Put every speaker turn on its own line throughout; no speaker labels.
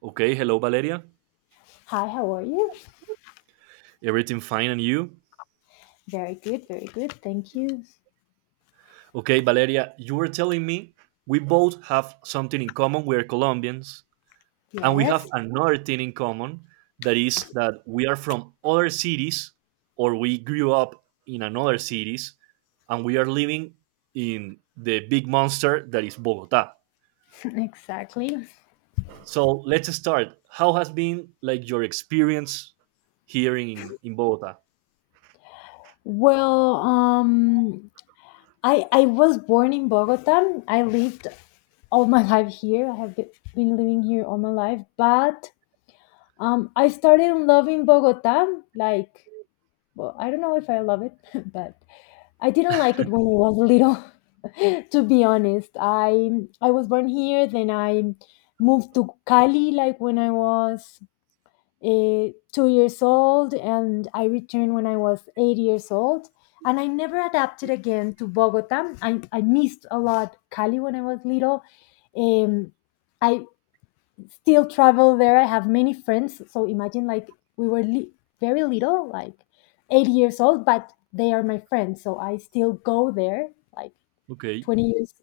Okay, hello, Valeria.
Hi, how are you?
Everything fine and you?
Very good, very good. Thank you.
Okay, Valeria, you were telling me we both have something in common. We are Colombians, and we have
Yes,
another thing in common that is that we are from other cities or we grew up in another cities and we are living in the big monster that is Bogota.
exactly.
So let's start. How has been like your experience here in Bogota?
Well, I was born in Bogota. I lived all my life here. I have been living here all my life, but I started loving Bogota. Like, well, I don't know if I love it, but I didn't like it when I was little. To be honest, I was born here. Then I moved to Cali, like when I was 2 years old, and I returned when I was 8 years old. And I never adapted again to Bogota. I missed a lot Cali when I was little. Um, I still travel there. I have many friends. So imagine like very little, like 8 years old, but they are my friends. So I still go there. Like
Okay.
20 years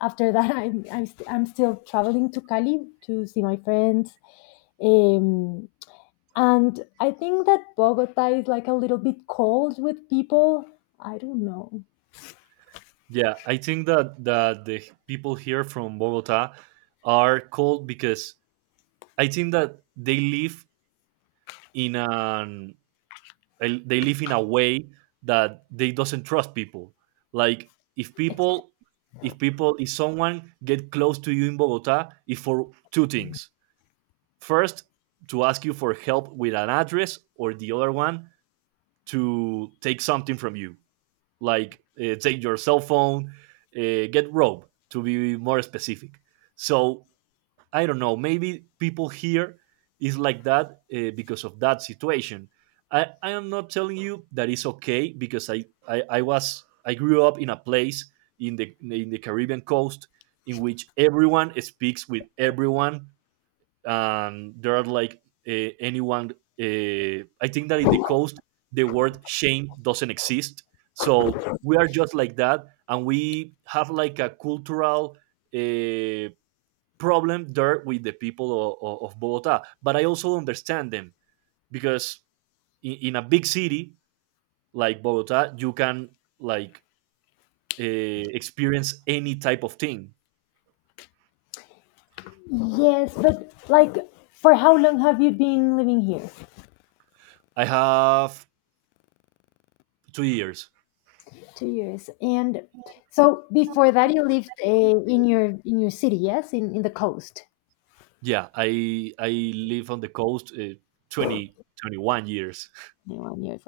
after that, I'm still traveling to Cali to see my friends. Um, and I think that Bogota is like a little bit cold with people. I don't know.
Yeah, I think that the people here from Bogota are cold because I think that they live in an they live in a way that they doesn't trust people. Like if
Ex-
people if people if someone get close to you in Bogota, it's for two things. First, to ask you for help with an address, or the other one to take something from you. Like take your cell phone, get rope to be more specific. So I don't know, maybe people here is like that because of that situation. I am not telling you that it's okay because I grew up in a place in the Caribbean coast in which everyone speaks with everyone and there are like anyone. I think that in the coast, the word shame doesn't exist. So we are just like that, and we have like a cultural uh, problem there with the people of Bogota. But I also understand them because in a big city like Bogota, you can like uh, experience any type of thing.
Yes, but like, for how long have you been living here?
I have 2 years.
2 years. And so before that you lived in your city, yes, in the coast.
Yeah, I live on the coast 21 years.
1 years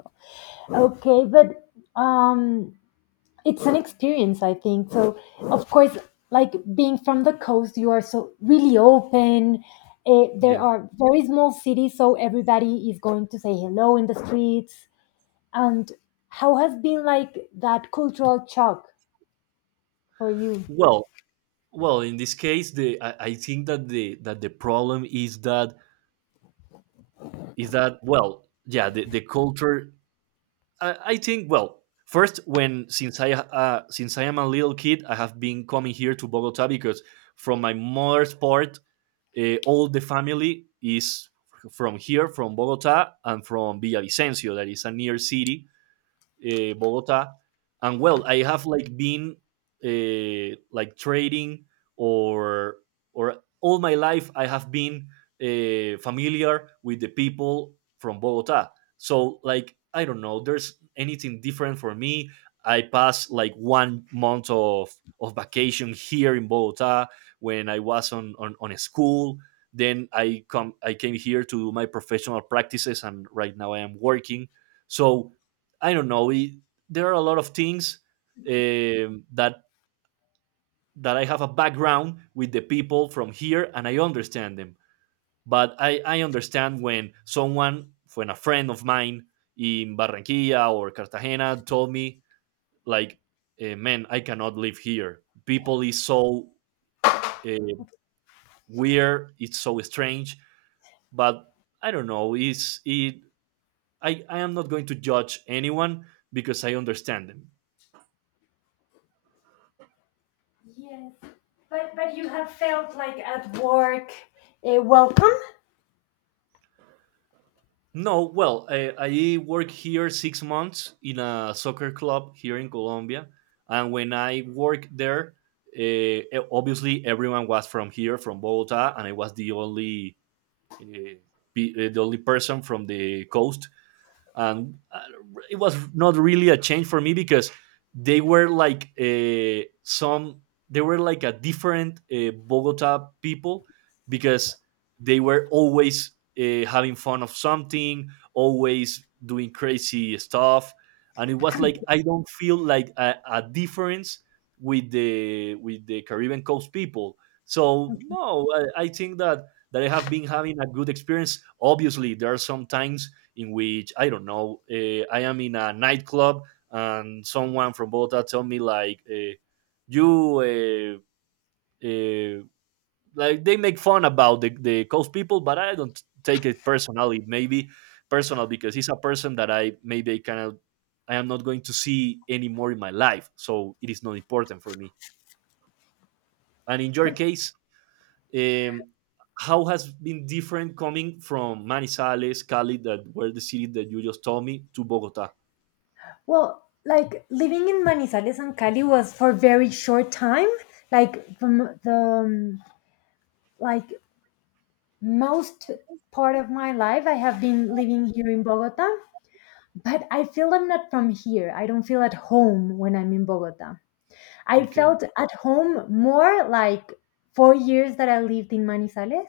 old. Okay, but it's an experience, I think. So of course, like being from the coast, you are so really open. There
Yeah.
are very small cities, so everybody is going to say hello in the streets. And how has been like that cultural shock for you?
Well, well, in this case, I think that the problem is that well, yeah, the culture. I think well, first when since I am a little kid, I have been coming here to Bogota because from my mother's part, all the family is from here, from Bogota, and from Villavicencio, that is a near city Bogota, and well, I have like been like trading or all my life I have been familiar with the people from Bogota. So like I don't know, there's anything different for me. I pass like one month of vacation here in Bogota when I was on a school. Then I came here to do my professional practices, and right now I am working. So I don't know. It, there are a lot of things that I have a background with the people from here and I understand them. But I understand when someone, when a friend of mine in Barranquilla or Cartagena told me, like, man, I cannot live here. People is so uh, weird, it's so strange. But I don't know. It's it. I am not going to judge anyone because I understand them.
Yes, but you have felt like at work, welcome.
No, well, I work here 6 months in a soccer club here in Colombia, and when I worked there, uh, obviously everyone was from here, from Bogota, and I was the only uh, the only person from the coast and it was not really a change for me because they were like some they were like a different Bogota people because they were always having fun of something, always doing crazy stuff, and it was like I don't feel like a difference with the Caribbean coast people. So no, I think that I have been having a good experience. Obviously, there are some times in which I don't know, I am in a nightclub and someone from Bogota told me like you uh, uh, like they make fun about the coast people, but I don't take it personally. Maybe personal because he's a person that I maybe I kind of I am not going to see anymore in my life, so it is not important for me. And in your case, Um, how has been different coming from Manizales, Cali, that were the cities that you just told me, to Bogota?
Well, like living in Manizales and Cali was for very short time, like from the um, like most part of my life, I have been living here in Bogota, but I feel I'm not from here. I don't feel at home when I'm in Bogota. I
Okay.
felt at home more like 4 years that I lived in Manizales,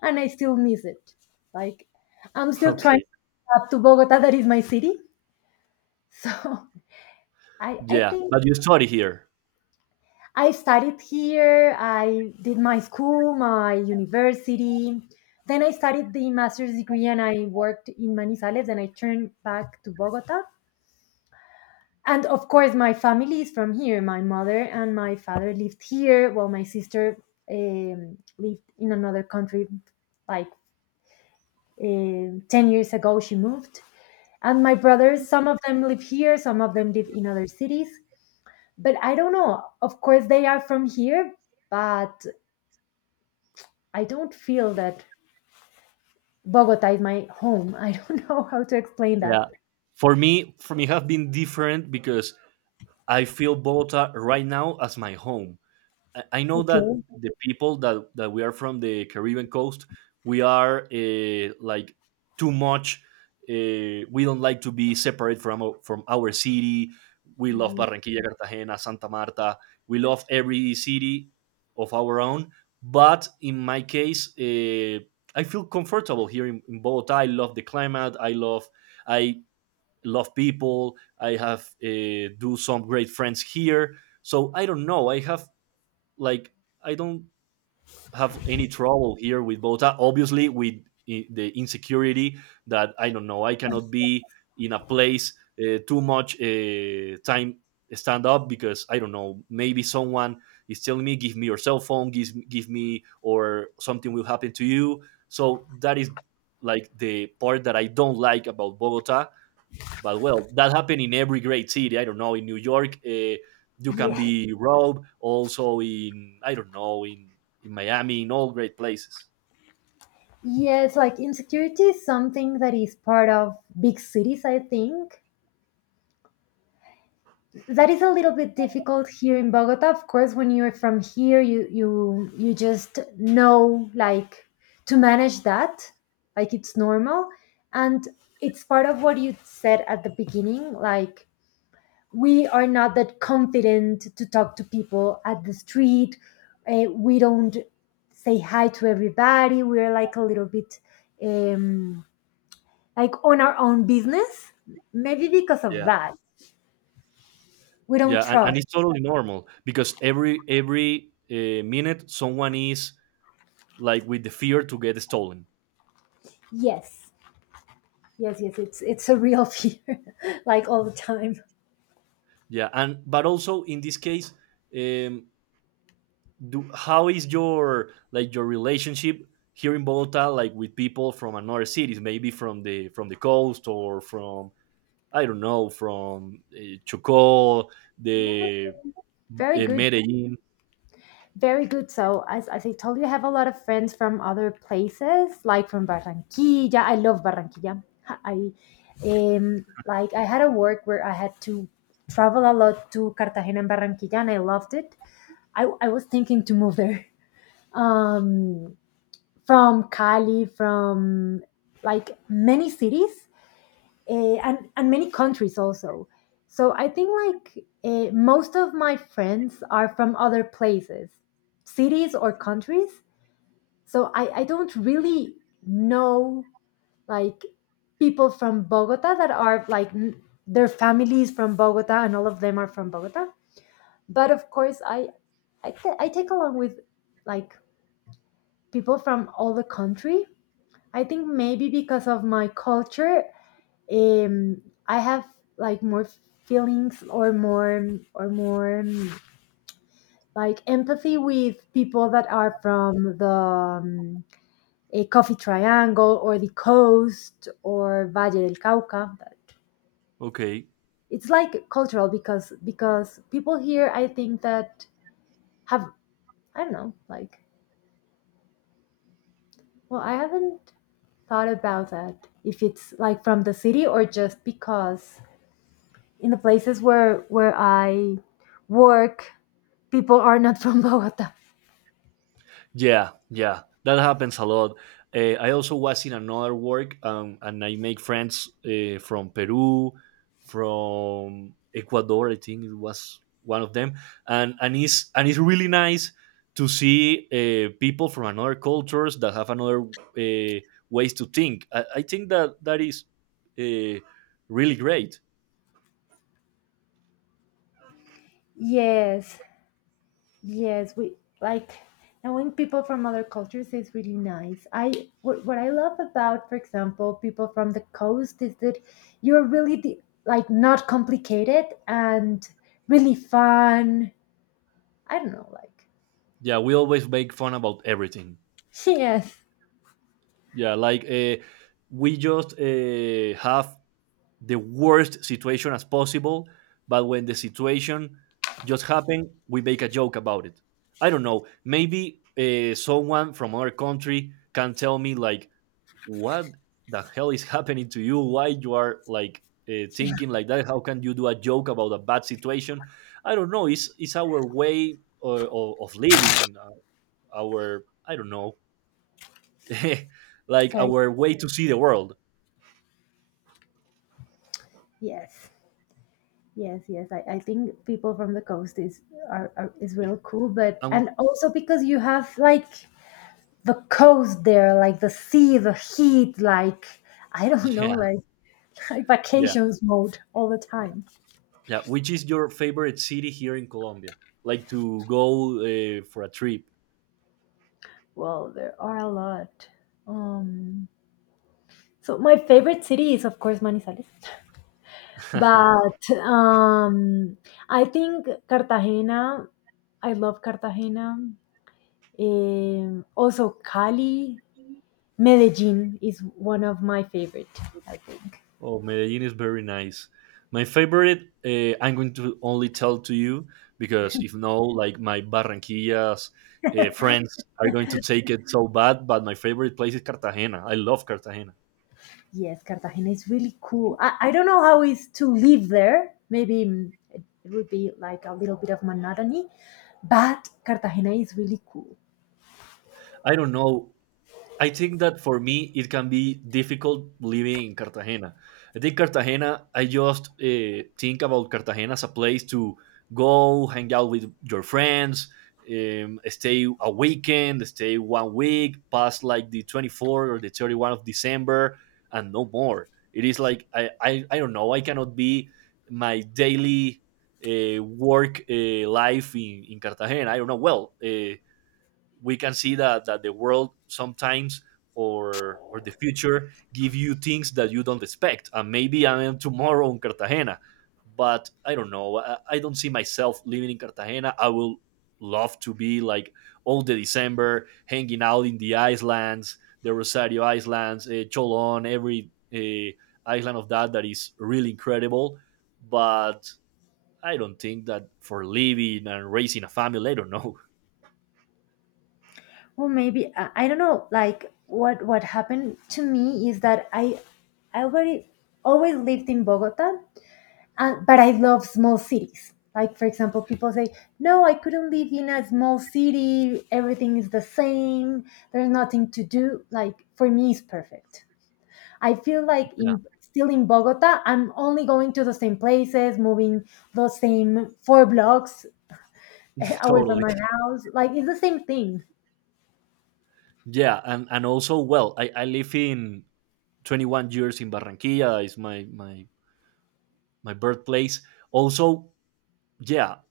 and I still miss it. Like, I'm still trying
Okay.
to adapt to Bogota, that is my city. So I
Yeah,
think
but you study here.
I studied here, I did my school, my university. Then I studied the master's degree, and I worked in Manizales and I turned back to Bogota. And of course, my family is from here. My mother and my father lived here, while my sister lived in another country, like 10 years ago. She moved. And my brothers, some of them live here, some of them live in other cities. But I don't know. Of course, they are from here, but I don't feel that Bogota is my home. I don't know how to explain that.
Yeah. For me, have been different because I feel Bogota right now as my home. I know that
Okay.
the people that we are from the Caribbean coast, we are like too much. We don't like to be separate from our city. We love
Yeah.
Barranquilla, Cartagena, Santa Marta. We love every city of our own. But in my case, I feel comfortable here in Bogota. I love the climate. I love people. I have do some great friends here. So I don't know. I have like I don't have any trouble here with Bogota. Obviously, with the insecurity that I don't know, I cannot be in a place too much time stand up because I don't know. Maybe someone is telling me, "Give me your cell phone," or something will happen to you. So that is like the part that I don't like about Bogota. But well, that happened in every great city. I don't know in New York, you can
Yeah.
be robbed. Also in I don't know in Miami, in all great places.
Yes, like insecurity is something that is part of big cities, I think. That is a little bit difficult here in Bogota. Of course, when you're from here, you just know like to manage that, like it's normal. And it's part of what you said at the beginning, like we are not that confident to talk to people at the street. We don't say hi to everybody. We're like a little bit, um, like on our own business. Maybe because of
Yeah,
that, we don't
yeah, and
trust.
it's totally normal because every minute someone is like with the fear to get stolen.
Yes, yes, yes. It's a real fear, like all the time.
Yeah, and but also in this case, um, do how is your like your relationship here in Bogota, like with people from another cities, maybe from the coast or from I don't know, from Chocó,
No,
the
very good.
Medellin.
Very good. So, as I told you, I have a lot of friends from other places, like from Barranquilla. I love Barranquilla. I I had a work where I had to travel a lot to Cartagena and Barranquilla, and I loved it. I was thinking to move there. Um, from Cali, from, like, many cities, and many countries also. So I think like, most of my friends are from other places, cities or countries. So I don't really know like people from Bogota that are like their families from Bogota and all of them are from Bogota. But of course I take along with, like, people from all the country. I think maybe because of my culture, um I have, like, more feelings or more like empathy with people that are from the a coffee triangle or the coast or Valle del Cauca. That,
Okay.
it's like cultural, because people here, I think that have, I don't know, like, well, I haven't thought about that if it's like from the city or just because in the places where I work, people are not from Bogota.
Yeah, yeah, that happens a lot. I also was in another work, and I make friends from Peru, from Ecuador. I think it was one of them, and it's and it's really nice to see people from another cultures that have another ways to think. I think that that is uh, really great.
Yes, yes, we, like, knowing people from other cultures is really nice. What I love about, for example, people from the coast, is that you're really, the, like, not complicated and really fun. I don't know, like,
Yeah, we always make fun about everything.
yes,
Yeah, like we just have the worst situation as possible, but when the situation just happen, we make a joke about it. I don't know. Maybe someone from our country can tell me like, what the hell is happening to you? Why you are like thinking like that? How can you do a joke about a bad situation? I don't know. It's our way of living. Our I don't know like
sorry,
our way to see the world.
yes. Yes, yes, I think people from the coast is, are is real cool, but
Um,
and also because you have, like, the coast there, like the sea, the heat, like, I don't know,
yeah,
like, like,
yeah,
vacations mode all the
yeah,
time.
yeah. Which is your favorite city here in Colombia? Like to go for a trip.
Well, there are a lot. Um, so my favorite city is of course Manizales, but I think Cartagena. I love Cartagena. Also Cali, Medellin is one of my favorite. I think.
Oh, Medellin is very nice. My favorite, I'm going to only tell to you because if no, like my Barranquillas friends are going to take it so bad. But my favorite place is Cartagena. I love Cartagena.
Yes, Cartagena is really cool. I don't know how it's to live there. Maybe, it would be like a little bit of monotony, but Cartagena is really cool.
I don't know I think that for me it can be difficult living in Cartagena. I think Cartagena. I just think about Cartagena as a place to go hang out with your friends, stay a weekend, stay one week, past like the 24 or the 31 of December, and no more. It is like I don't know. I cannot be my daily work life in Cartagena. I don't know. Well, we can see that the world sometimes or the future give you things that you don't expect. And maybe I am tomorrow in Cartagena, but I don't know. I don't see myself living in Cartagena. I will love to be like all the December hanging out in the islands, the Rosario Islands, Cholon, every island of that that is really incredible. But I don't think that for living and raising a family, I don't know.
Well, maybe I don't know. Like, what happened to me is that I already always lived in Bogota, but I love small cities. Like for example, people say, "No, I couldn't live in a small city. Everything is the same. There's nothing to do." Like for me, it's perfect. I feel like,
Yeah,
in still in Bogota, I'm only going to the same places, moving the same 4 blocks away from
totally.
my house. Like, it's the same thing,
Yeah, and also well, I live in 21 years in Barranquilla. It's my my birthplace. Also, yeah,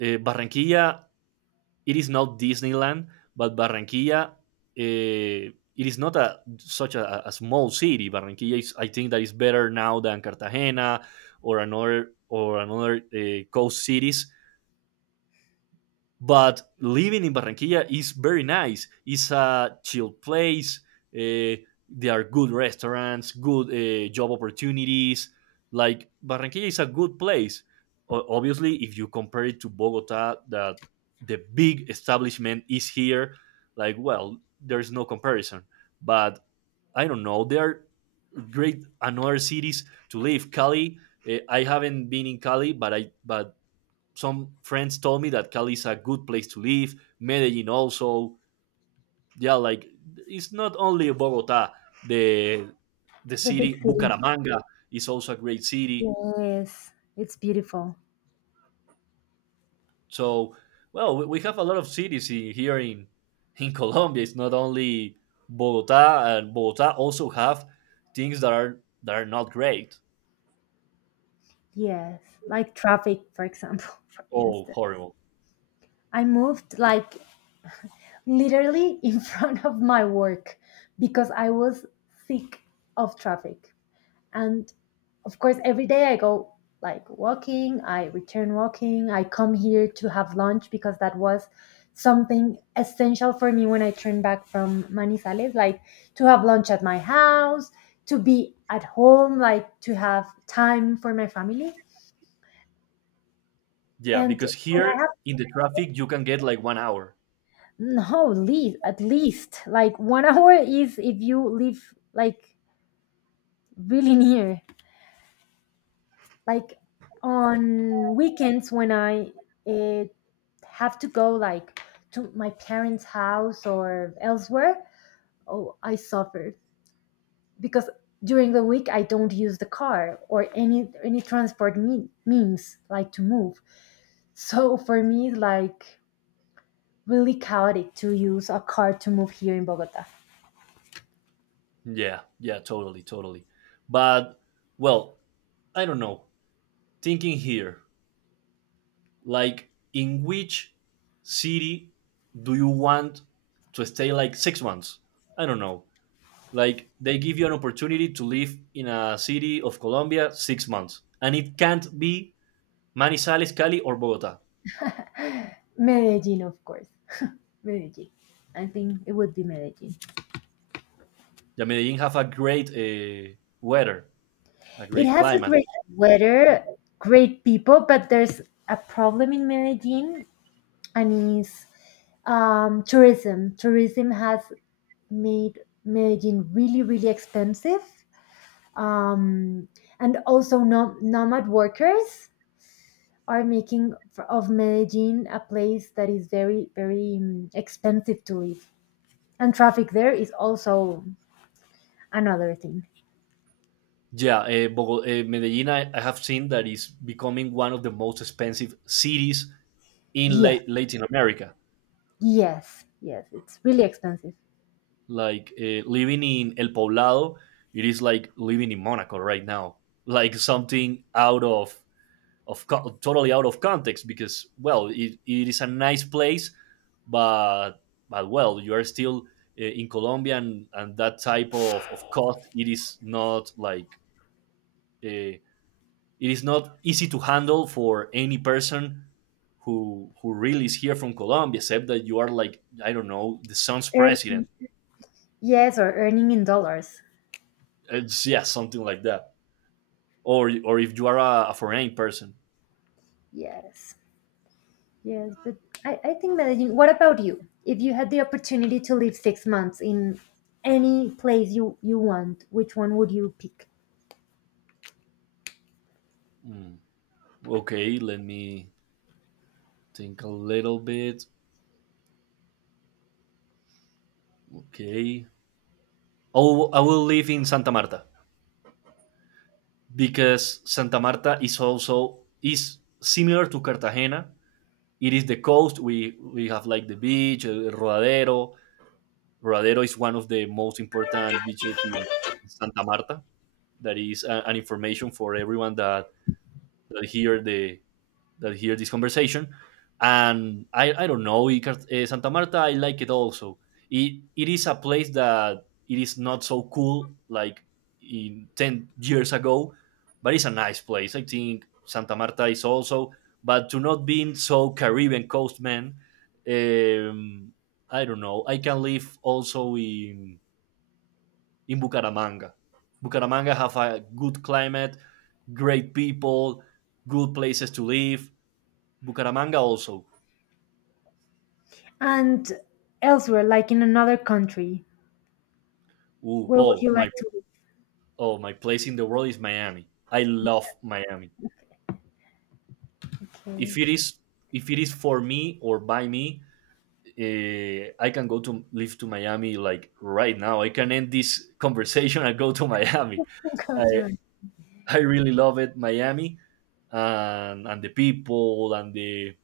Barranquilla. It is not Disneyland, but Barranquilla. It is not a such a small city. Barranquilla is. I think that is better now than Cartagena or another coast cities. But living in Barranquilla is very nice. It's a chill place. Eh, there are good restaurants, good job opportunities. Like Barranquilla is a good place. Obviously, if you compare it to Bogota, that the big establishment is here, like well, there's no comparison. But I don't know. There are great another cities to live. Cali. Eh, I haven't been in Cali, but I but some friends told me that Cali is a good place to live. Medellin also. Yeah, like it's not only Bogota. The the
the big
city
city.
Bucaramanga is also a great city.
Yes, it's beautiful.
So well, we have a lot of cities here in Colombia. It's not only Bogota, and Bogota also have things that are not great.
Yes, like, traffic, for example, for
Oh,
instance.
horrible!
I moved like literally in front of my work because I was sick of traffic. And of course, every day I go like walking, I return walking, I come here to have lunch, because that was something essential for me when I turned back from Manizales, like to have lunch at my house, to be at home, like to have time for my family.
Yeah,
And
because
when
here
I have
in the traffic you can get like 1 hour.
no least at least like one hour, is if you live like really near. Like, on weekends when I eh, have to go like to my parents house or elsewhere, oh, I suffer, because during the week I don't use the car or any transport means like to move. So for me it's like really chaotic to use a car to move here in Bogota.
Yeah, yeah, totally, totally. But well, I don't know. Thinking here, like in which city do you want to stay like 6 months? I don't know. Like they give you an opportunity to live in a city of Colombia 6 months, and it can't be Manizales, Cali or Bogota.
Medellin, of course. Medellin, I think it would be Medellin.
Yeah, Medellin have a great weather, a
It
great
has a
climate.
great weather, great people, but there's a problem in Medellin, and is, tourism. Tourism has made Medellin really, really expensive, um, and also nomad workers are making of Medellin a place that is very, very, expensive to live, and traffic there is also another thing.
Yeah, Medellin, I have seen that is becoming one of the most expensive cities in
Yes,
Latin America.
yes, yes, it's really expensive.
Like living in El Poblado, it is like living in Monaco right now. Like something out of totally out of context because well, it is a nice place, but but well, you are still in Colombia, and that type of cost. It is not like uh, it is not easy to handle for any person who really is here from Colombia, except that you are like I don't know the son's
Er,
president.
Yes, or earning in dollars.
It's, yeah, something like that. Or if you are a foreign person.
Yes, yes. But I think managing. What about you? If you had the opportunity to live 6 months in any place you want, which one would you pick?
Hmm. Okay, let me think a little bit. Okay, oh, I will live in Santa Marta because Santa Marta is also is similar to Cartagena. It is the coast. We have like the beach, el rodadero. Rodadero is one of the most important beaches in Santa Marta. That is an information for everyone that, that hear the that hear this conversation. And I don't know, Santa Marta, I like it also. It is a place that it is not so cool like in 10 years ago, but it's a nice place. I think Santa Marta is also, but to not being so Caribbean coast, man, um, I don't know. I can live also in Bucaramanga. Bucaramanga have a good climate, great people, good places to live. Bucaramanga also.
And elsewhere, like in another country,
Ooh,
where would
oh
you
my
like to live?
oh my place in the world is Miami. I love Miami. If
Okay.
it is if it is for me or by me, I can go to live to Miami like right now. I can end this conversation and go to Miami.
Go to
I
my-
I really love it, Miami, and the people,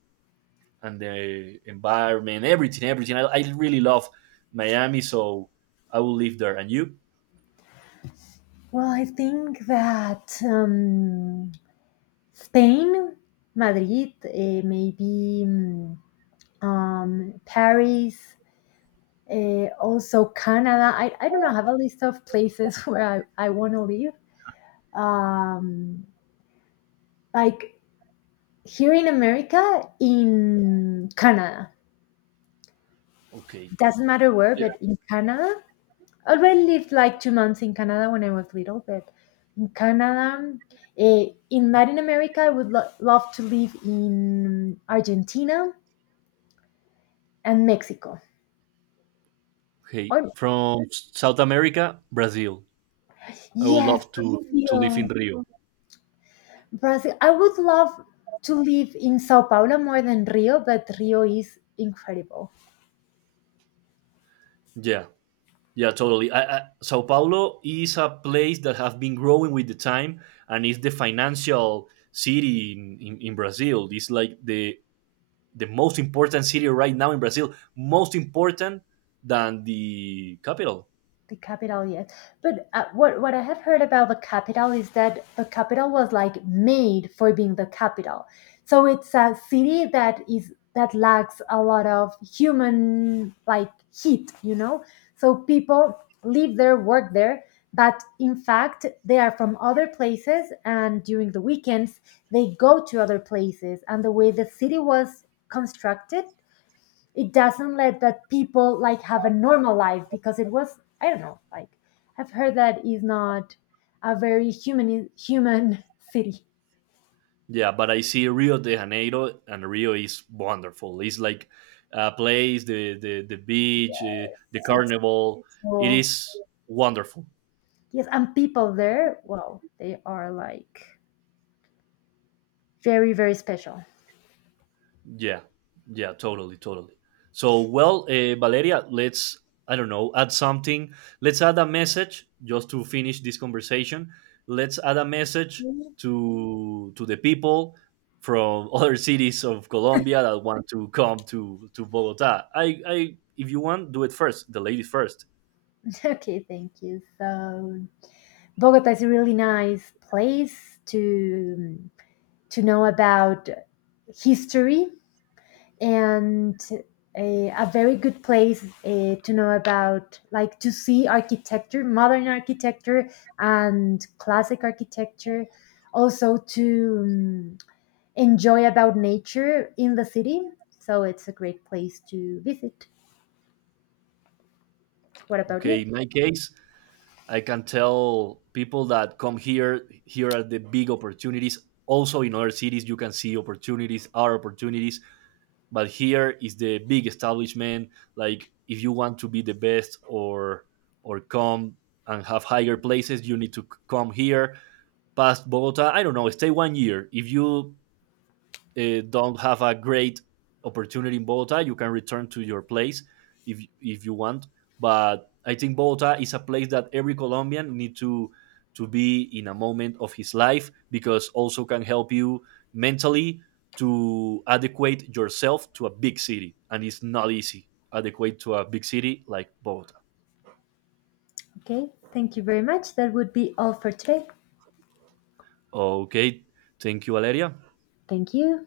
and the environment, everything, everything. I really love Miami, so I will live there. And you?
Well, I think that, Spain, Madrid, maybe, Paris, also, Canada. I don't know. I have a list of places where I want to live. Um, like, here in America, in Canada.
Okay.
Doesn't matter where,
Yeah.
but in Canada. I already lived like 2 months in Canada when I was little, but in Canada, in Latin America, I would love to live in Argentina and Mexico.
Okay.
Or
From South America, Brazil. I would
yes,
love to live in
Brazil.
Rio.
Brazil. I would love to live in Sao Paulo more than Rio, but Rio is incredible.
Yeah. Yeah, totally. Sao Paulo is a place that have been growing with the time, and is the financial city in Brazil. It's like the most important city right now in Brazil, most important than the capital.
The capital, yes. But what I have heard about the capital is that the capital was like made for being the capital. So it's a city that is that lacks a lot of human, like, heat. So people live there, work there, but in fact they are from other places, and during the weekends they go to other places. And the way the city was constructed, it doesn't let that people like have a normal life, because it was, I don't know, like, I've heard that is not a very human city.
Yeah, but I see Rio de Janeiro, and Rio is wonderful. It's like a place, the beach, the
It's,
carnival. It
well,
is wonderful.
yes, and people there, well, they are like very, very special.
Yeah, yeah, totally, totally. So, well, Valeria, let's, I don't know, add something. Let's add a message just to finish this conversation. Let's add a message to the people from other cities of Colombia that want to come to Bogota. If you want, do it first. The lady first.
Okay, thank you. So Bogota is a really nice place to know about history, and a very good place to know about, like, to see architecture, modern architecture and classic architecture, also to, enjoy about nature in the city. So it's a great place to visit. What about
Okay,
you?
in my case, I can tell people that come here. Here are the big opportunities. Also, in other cities, you can see opportunities, our opportunities, but here is the big establishment. Like if you want to be the best, or come and have higher places, you need to come here past Bogota. I don't know, stay 1 year if you don't have a great opportunity in Bogota, you can return to your place if you want. But I think Bogota is a place that every Colombian need to be in a moment of his life because also can help you mentally to adequate yourself to a big city, and it's not easy adequate to a big city like Bogota.
Okay, thank you very much. That would be all for today.
Okay, thank you, Valeria.
Thank you.